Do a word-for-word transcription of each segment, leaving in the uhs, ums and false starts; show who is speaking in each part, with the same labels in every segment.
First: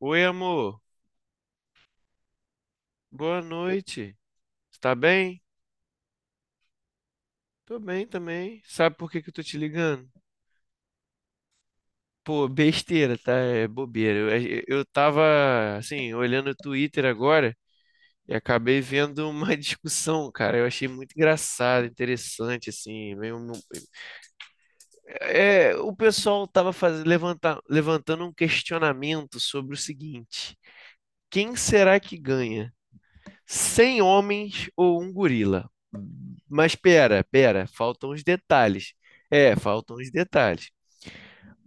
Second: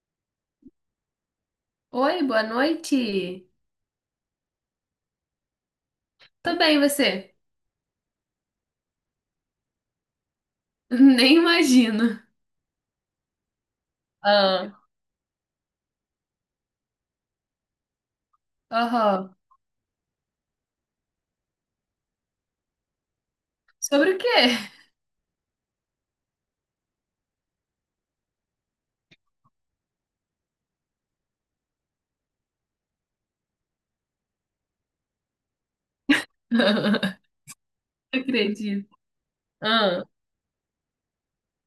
Speaker 1: Oi, amor.
Speaker 2: Oi, boa
Speaker 1: Boa
Speaker 2: noite.
Speaker 1: noite. Você tá bem?
Speaker 2: Tô bem, e você?
Speaker 1: Tô bem também. Sabe por que que eu tô te ligando?
Speaker 2: Nem imagino.
Speaker 1: Pô, besteira, tá? É bobeira. Eu, eu
Speaker 2: Ah,
Speaker 1: eu tava, assim, olhando o Twitter agora e acabei vendo
Speaker 2: aham.
Speaker 1: uma discussão, cara. Eu achei muito engraçado, interessante, assim. meio um-
Speaker 2: Sobre o quê?
Speaker 1: É, o pessoal tava fazendo, levantar, levantando um questionamento sobre o seguinte: quem será que ganha? Cem homens ou um gorila? Mas
Speaker 2: Não
Speaker 1: pera, pera, faltam os
Speaker 2: acredito.
Speaker 1: detalhes. É, faltam
Speaker 2: Ah,
Speaker 1: os detalhes.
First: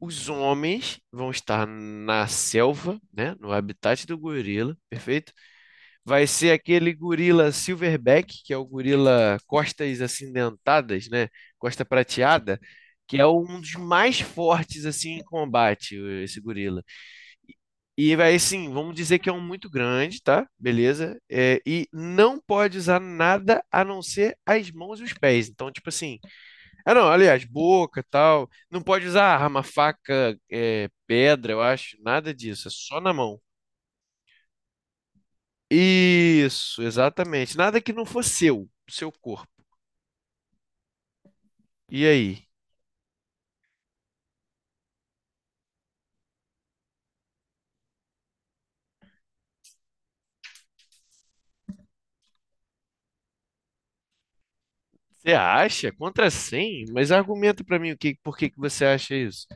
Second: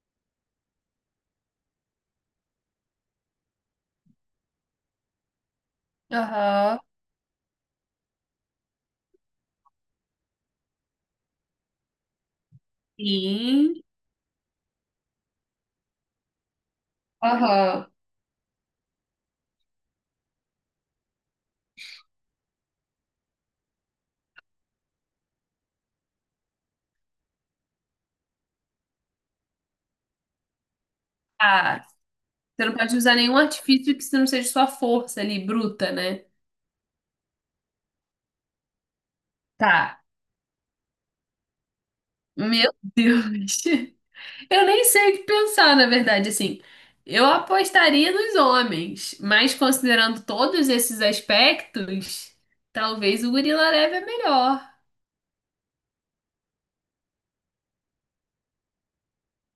Speaker 1: Os homens vão estar na selva, né, no habitat do gorila, perfeito? Vai ser
Speaker 2: aham.
Speaker 1: aquele gorila silverback, que é o gorila costas acidentadas, né, costa prateada, que é um dos
Speaker 2: Sim.
Speaker 1: mais fortes assim em combate, o- esse gorila.
Speaker 2: Aham.
Speaker 1: E vai assim, vamos dizer que é um muito grande, tá? Beleza? É, e não pode usar nada a não ser as mãos e os pés. Então, tipo assim, ah, não, aliás, boca, e tal. Não pode usar arma, faca, é, pedra, eu
Speaker 2: Ah,
Speaker 1: acho, nada
Speaker 2: você
Speaker 1: disso, é
Speaker 2: não pode
Speaker 1: só na
Speaker 2: usar nenhum
Speaker 1: mão.
Speaker 2: artifício que não seja sua força ali, bruta, né?
Speaker 1: Isso, exatamente. Nada que não fosse seu, do seu corpo.
Speaker 2: Tá.
Speaker 1: E aí?
Speaker 2: Meu Deus. Eu nem sei o que pensar, na verdade, assim. Eu apostaria nos homens, mas considerando todos esses aspectos, talvez o gorila leve é melhor.
Speaker 1: Você acha? Contra cem? Mas argumenta pra mim o que, por que que você acha isso?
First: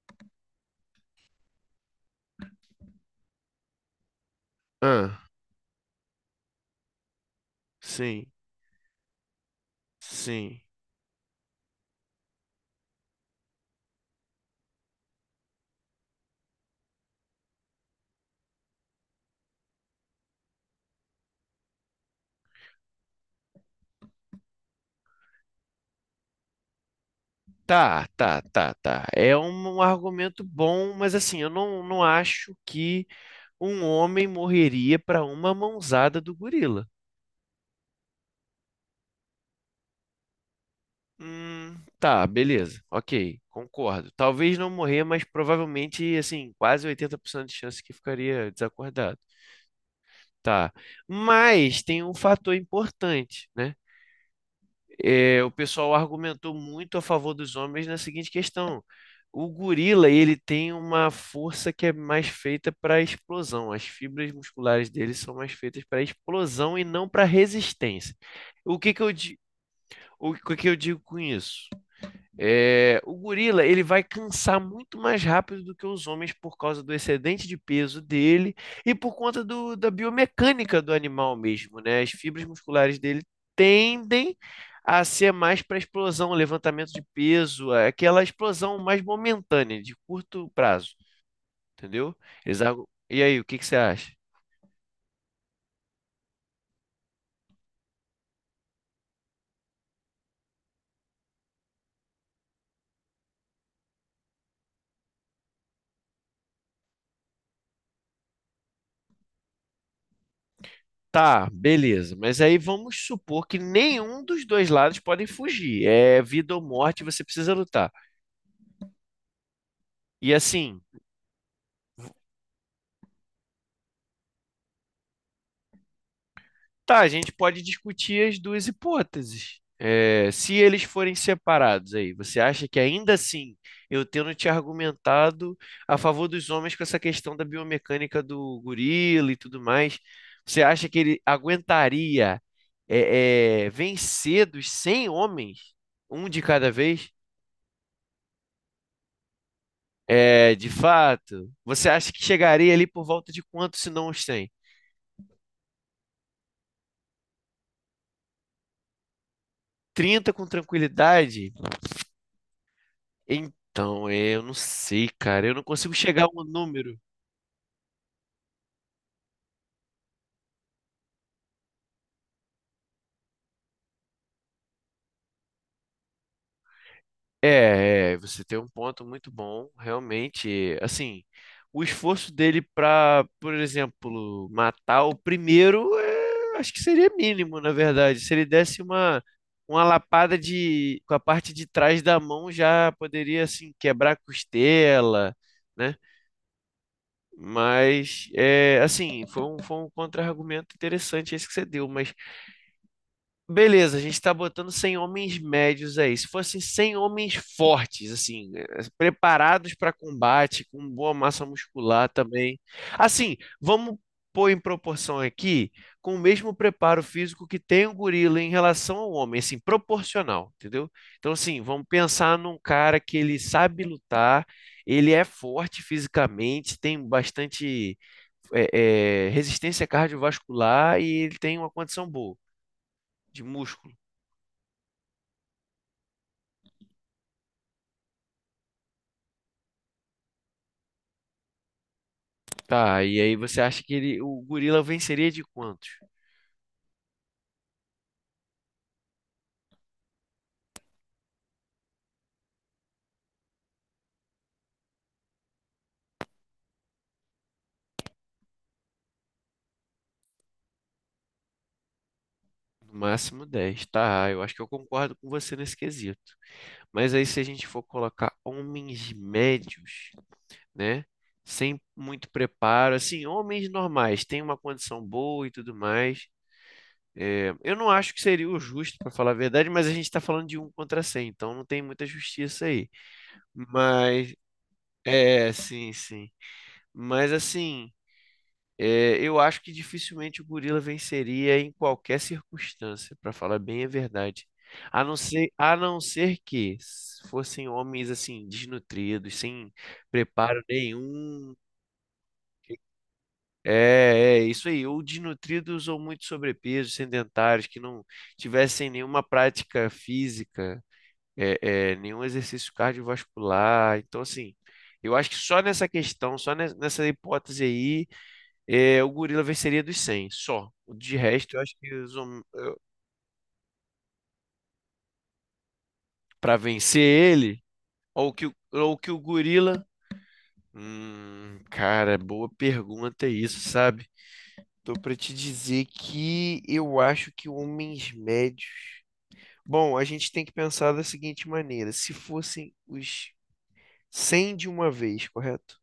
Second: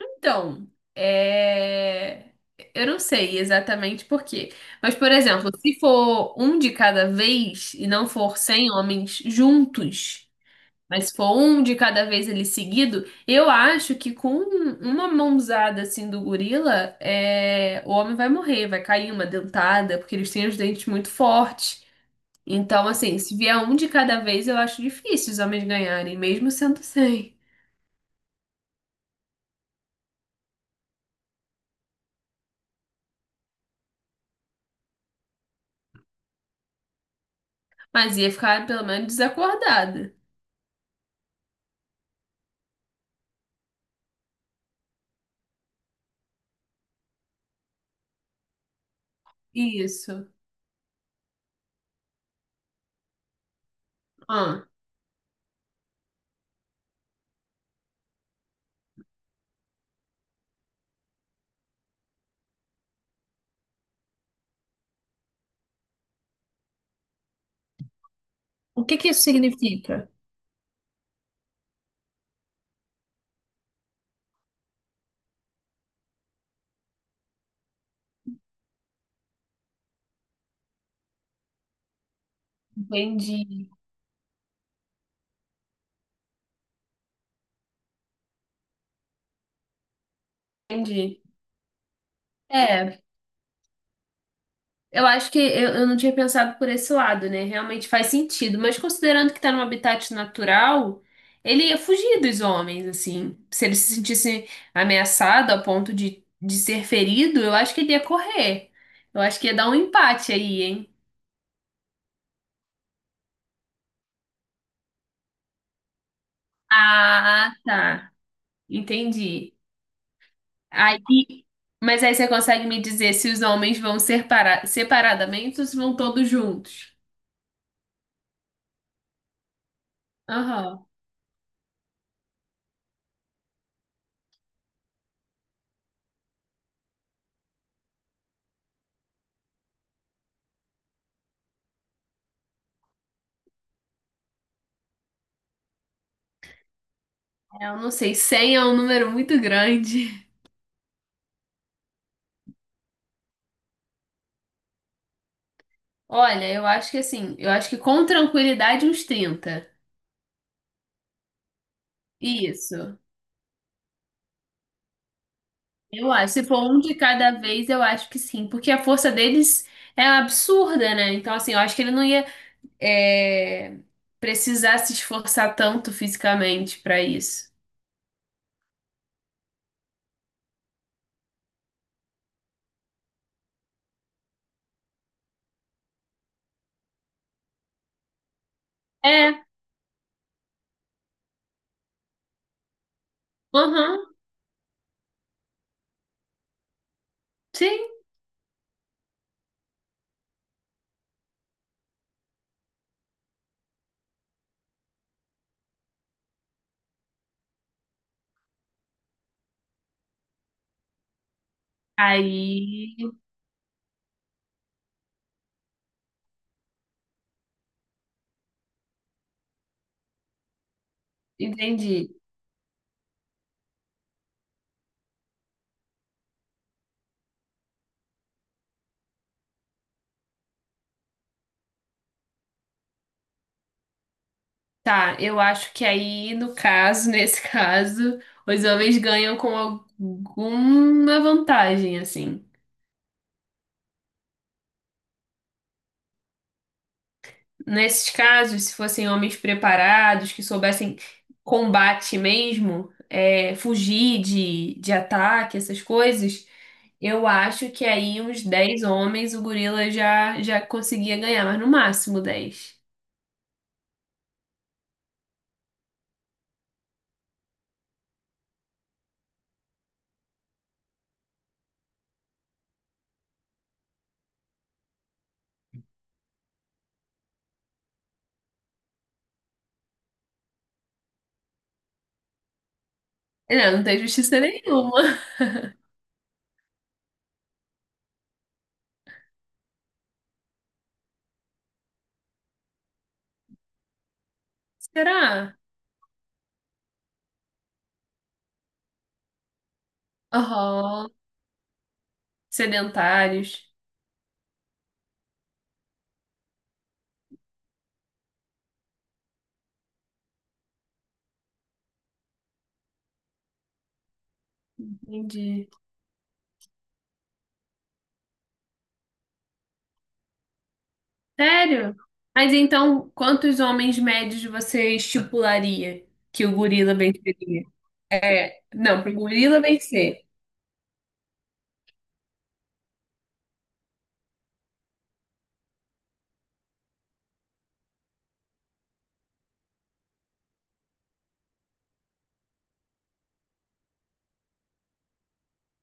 Speaker 2: Então, é... eu não sei exatamente por quê. Mas, por
Speaker 1: Ah,
Speaker 2: exemplo, se for um de cada vez e não
Speaker 1: sim,
Speaker 2: for cem homens juntos,
Speaker 1: sim.
Speaker 2: mas se for um de cada vez ele seguido, eu acho que com uma mãozada assim do gorila, é... o homem vai morrer, vai cair uma dentada, porque eles têm os dentes muito fortes. Então, assim, se vier um de cada vez, eu acho difícil os homens ganharem, mesmo sendo cem.
Speaker 1: Tá, tá, tá, tá. É um, um argumento bom, mas assim, eu não, não acho que um homem morreria pra uma mãozada do gorila.
Speaker 2: Mas ia ficar pelo menos desacordada.
Speaker 1: Hum, tá, beleza. Ok, concordo. Talvez não morrer, mas provavelmente, assim, quase oitenta por cento de chance que ficaria desacordado.
Speaker 2: Isso.
Speaker 1: Tá. Mas tem um fator importante, né?
Speaker 2: Ah,
Speaker 1: É, o pessoal argumentou muito a favor dos homens na seguinte questão. O gorila, ele tem uma força que é mais feita para explosão. As fibras musculares dele são mais feitas para explosão e não para resistência. O
Speaker 2: o
Speaker 1: que
Speaker 2: que
Speaker 1: que
Speaker 2: que
Speaker 1: eu,
Speaker 2: isso
Speaker 1: di-
Speaker 2: significa?
Speaker 1: o que que eu digo com isso? É, o gorila ele vai cansar muito mais rápido do que os homens por causa do excedente de peso dele e por conta do- da biomecânica do animal mesmo, né? As fibras musculares dele
Speaker 2: Entendi,
Speaker 1: tendem a ser mais para explosão, levantamento de peso, aquela explosão mais momentânea, de curto prazo.
Speaker 2: entendi.
Speaker 1: Entendeu? Eles argu-
Speaker 2: É,
Speaker 1: E aí, o que que você acha?
Speaker 2: eu acho que eu, eu não tinha pensado por esse lado, né? Realmente faz sentido, mas considerando que tá num habitat natural, ele ia fugir dos homens, assim. Se ele se sentisse ameaçado a ponto de, de ser ferido, eu acho que ele ia correr. Eu acho que ia dar um empate aí, hein?
Speaker 1: Tá, beleza. Mas aí vamos supor que nenhum dos dois lados podem fugir. É vida ou morte, você precisa
Speaker 2: Ah,
Speaker 1: lutar.
Speaker 2: tá. Entendi.
Speaker 1: E assim,
Speaker 2: Aí, mas aí você consegue me dizer se os homens vão ser para separadamente ou se vão todos juntos?
Speaker 1: tá, a gente pode discutir as duas hipóteses. É, se eles
Speaker 2: Aham.
Speaker 1: forem separados aí, você acha que ainda assim, eu tendo te argumentado a favor dos homens com essa questão da biomecânica do gorila e tudo mais, você acha que ele aguentaria é, é, vencer dos cem homens, um de cada vez?
Speaker 2: É, eu não sei, cem é um número muito grande.
Speaker 1: É, de fato, você acha que chegaria ali por volta de quanto, se não os cem?
Speaker 2: Olha, eu acho que assim, eu acho que com tranquilidade uns trinta.
Speaker 1: Trinta com tranquilidade?
Speaker 2: Isso.
Speaker 1: Então, é, eu não sei, cara. Eu não consigo
Speaker 2: Eu
Speaker 1: chegar a
Speaker 2: acho, se
Speaker 1: um
Speaker 2: for um de
Speaker 1: número.
Speaker 2: cada vez, eu acho que sim, porque a força deles é absurda, né? Então, assim, eu acho que ele não ia é, precisar se esforçar tanto fisicamente pra isso.
Speaker 1: É, é, você tem um ponto muito bom, realmente. Assim, o esforço dele pra, por exemplo, matar o primeiro, é, acho que seria mínimo, na verdade. Se ele desse uma,
Speaker 2: É,
Speaker 1: uma lapada de, com a parte de trás da mão, já poderia, assim,
Speaker 2: aham,
Speaker 1: quebrar a costela, né?
Speaker 2: sim.
Speaker 1: Mas, é, assim, foi um, foi um contra-argumento interessante esse que você deu, mas. Beleza, a gente está botando cem homens médios aí. Se fossem cem homens fortes, assim, eh, preparados para combate, com boa massa muscular também.
Speaker 2: Aí,
Speaker 1: Assim, vamos pôr em proporção aqui, com o mesmo preparo físico que tem o gorila em relação ao homem, assim, proporcional, entendeu? Então, assim, vamos
Speaker 2: entendi.
Speaker 1: pensar num cara que ele sabe lutar, ele é forte fisicamente, tem bastante, eh, eh, resistência cardiovascular e ele tem uma condição boa de músculo.
Speaker 2: Tá, eu acho que aí, no caso, nesse caso, os homens ganham com alguma vantagem, assim.
Speaker 1: Tá, e aí você acha que ele, o gorila venceria de quantos?
Speaker 2: Nesses casos, se fossem homens preparados, que soubessem combate mesmo, é, fugir de, de ataque, essas coisas, eu acho que aí uns dez homens o gorila já, já conseguia ganhar, mas no máximo dez.
Speaker 1: No máximo dez tá? Eu acho que eu concordo com você nesse quesito. Mas aí se a gente for colocar homens médios, né? Sem muito preparo, assim, homens normais, têm uma condição boa e tudo mais. É, eu não acho que seria o justo, para falar a verdade, mas a gente está falando de um contra cem então não tem muita justiça aí.
Speaker 2: Não, não tem
Speaker 1: Mas,
Speaker 2: justiça nenhuma.
Speaker 1: é, sim, sim. Mas assim. É, eu acho que dificilmente o gorila venceria em qualquer circunstância, para falar bem a verdade. A não ser,
Speaker 2: Será?
Speaker 1: a não ser que s- fossem homens assim, desnutridos, sem preparo
Speaker 2: Aham,
Speaker 1: nenhum.
Speaker 2: sedentários.
Speaker 1: É, é isso aí, ou desnutridos ou muito sobrepeso, sedentários, que não tivessem nenhuma prática física, é, é, nenhum exercício cardiovascular. Então, assim, eu acho que só
Speaker 2: Entendi.
Speaker 1: nessa questão, só ne- nessa hipótese aí é, o gorila venceria dos cem, só. De resto, eu acho que
Speaker 2: Sério?
Speaker 1: os hom-
Speaker 2: Mas então, quantos homens médios você estipularia que o
Speaker 1: pra
Speaker 2: gorila
Speaker 1: vencer ele,
Speaker 2: venceria?
Speaker 1: ou que, o- ou
Speaker 2: Não,
Speaker 1: que
Speaker 2: pro
Speaker 1: o
Speaker 2: gorila
Speaker 1: gorila.
Speaker 2: vencer.
Speaker 1: Hum, cara, boa pergunta isso, sabe? Tô pra te dizer que eu acho que homens médios. Bom, a gente tem que pensar da seguinte maneira: se fossem os cem de uma vez, correto?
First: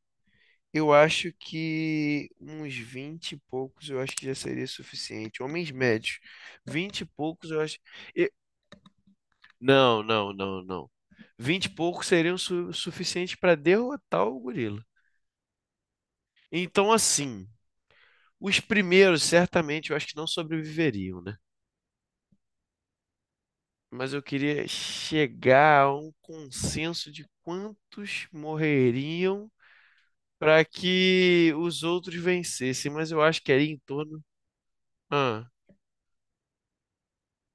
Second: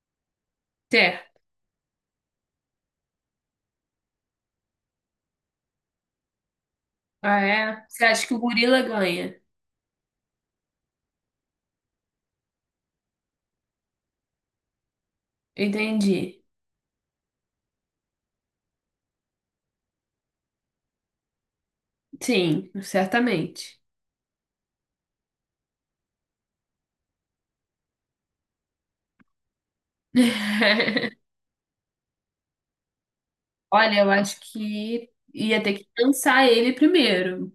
Speaker 1: Eu acho
Speaker 2: Certo.
Speaker 1: que uns vinte e poucos eu acho que já seria suficiente. Homens médios, vinte e
Speaker 2: Ah,
Speaker 1: poucos eu acho.
Speaker 2: é? Você acha que o gorila ganha?
Speaker 1: Não, não, não, não. Vinte e poucos seriam su suficientes para derrotar o gorila.
Speaker 2: Entendi.
Speaker 1: Então, assim, os primeiros certamente eu acho que não sobreviveriam, né?
Speaker 2: Sim, certamente.
Speaker 1: Mas eu queria chegar a um consenso de quantos morreriam para que os outros vencessem, mas eu acho que ali em
Speaker 2: Olha, eu
Speaker 1: torno.
Speaker 2: acho que
Speaker 1: Ah,
Speaker 2: ia ter que cansar ele primeiro,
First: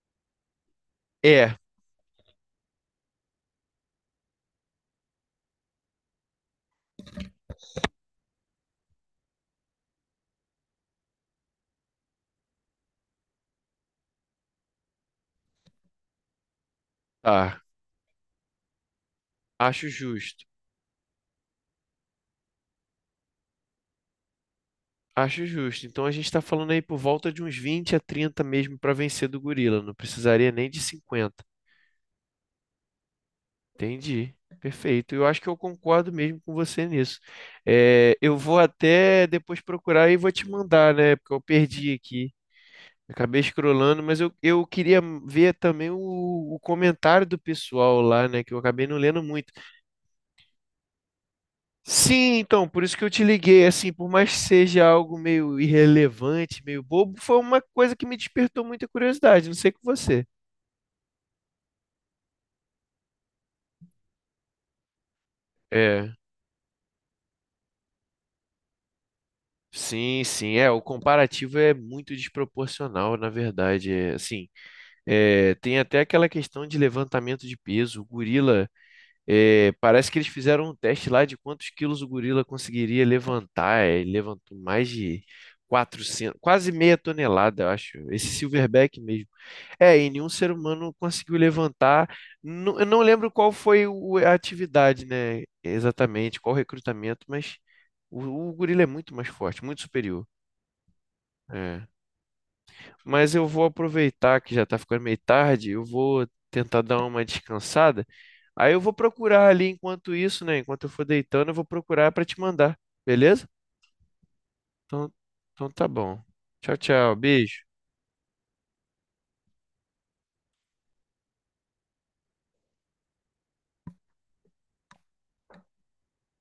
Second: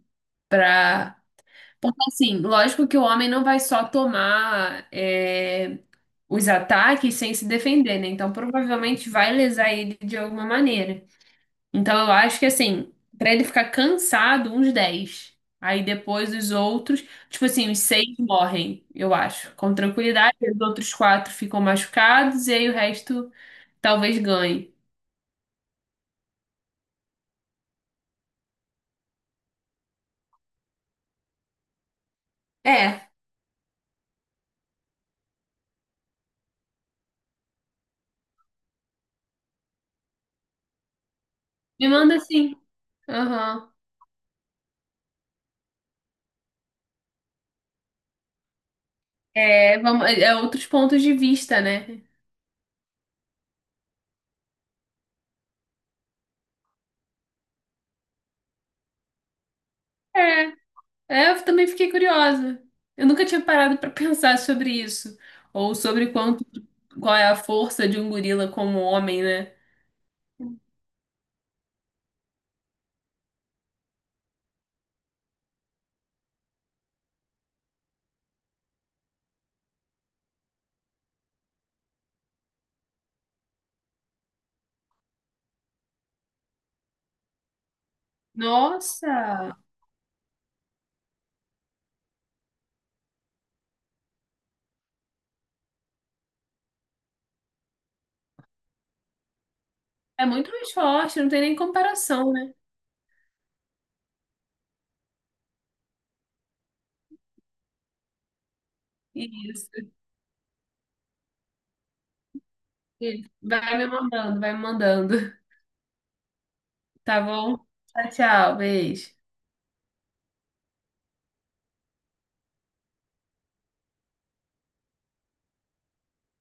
Speaker 2: pra...
Speaker 1: é,
Speaker 2: Porque, assim, lógico que o homem não vai só tomar é, os ataques sem se defender, né? Então, provavelmente vai lesar ele de alguma maneira. Então eu acho que assim, pra ele ficar cansado, uns dez. Aí depois os outros, tipo
Speaker 1: tá.
Speaker 2: assim, os seis morrem, eu acho, com
Speaker 1: Acho
Speaker 2: tranquilidade.
Speaker 1: justo.
Speaker 2: Os outros quatro ficam machucados e aí o resto talvez ganhe.
Speaker 1: Acho justo. Então a gente está falando aí por volta de uns vinte a trinta mesmo para vencer do gorila. Não precisaria nem de cinquenta.
Speaker 2: É,
Speaker 1: Entendi. Perfeito. Eu acho que eu concordo mesmo com você nisso. É, eu vou até depois procurar e vou te mandar, né? Porque eu
Speaker 2: me
Speaker 1: perdi
Speaker 2: manda
Speaker 1: aqui.
Speaker 2: assim.
Speaker 1: Acabei
Speaker 2: Aham.
Speaker 1: escrolando, mas eu, eu queria ver também o, o comentário do pessoal lá, né? Que eu acabei não lendo muito.
Speaker 2: É, vamos, é é outros pontos de vista, né?
Speaker 1: Sim, então, por isso que eu te liguei. Assim, por mais que seja algo meio irrelevante, meio bobo, foi uma coisa que me despertou muita curiosidade. Não sei com você.
Speaker 2: É, é, eu também fiquei curiosa. Eu nunca tinha parado pra pensar sobre isso. Ou sobre
Speaker 1: É,
Speaker 2: quanto, qual é a força de um gorila como homem, né?
Speaker 1: sim, sim, é, o comparativo é muito desproporcional, na verdade, é, assim, é, tem até aquela questão de levantamento de peso. O gorila, é, parece que eles fizeram um teste lá de quantos quilos o gorila conseguiria levantar. É, ele levantou mais de quatrocentos, quase meia tonelada, eu acho. Esse silverback mesmo.
Speaker 2: Nossa!
Speaker 1: É, e nenhum ser humano conseguiu levantar. Nu- eu não lembro qual foi o- a atividade, né? Exatamente, qual o recrutamento, mas o, o gorila é muito mais forte, muito superior.
Speaker 2: É muito mais forte, não tem nem
Speaker 1: É.
Speaker 2: comparação, né?
Speaker 1: Mas eu vou aproveitar que já tá ficando meio tarde, eu vou tentar dar uma descansada. Aí eu vou procurar ali
Speaker 2: Isso,
Speaker 1: enquanto isso, né? Enquanto eu for deitando, eu vou procurar para te mandar,
Speaker 2: isso.
Speaker 1: beleza?
Speaker 2: Vai me mandando, vai me
Speaker 1: Então,
Speaker 2: mandando.
Speaker 1: então tá bom. Tchau, tchau,
Speaker 2: Tá bom?
Speaker 1: beijo.
Speaker 2: Tchau, tchau, beijo.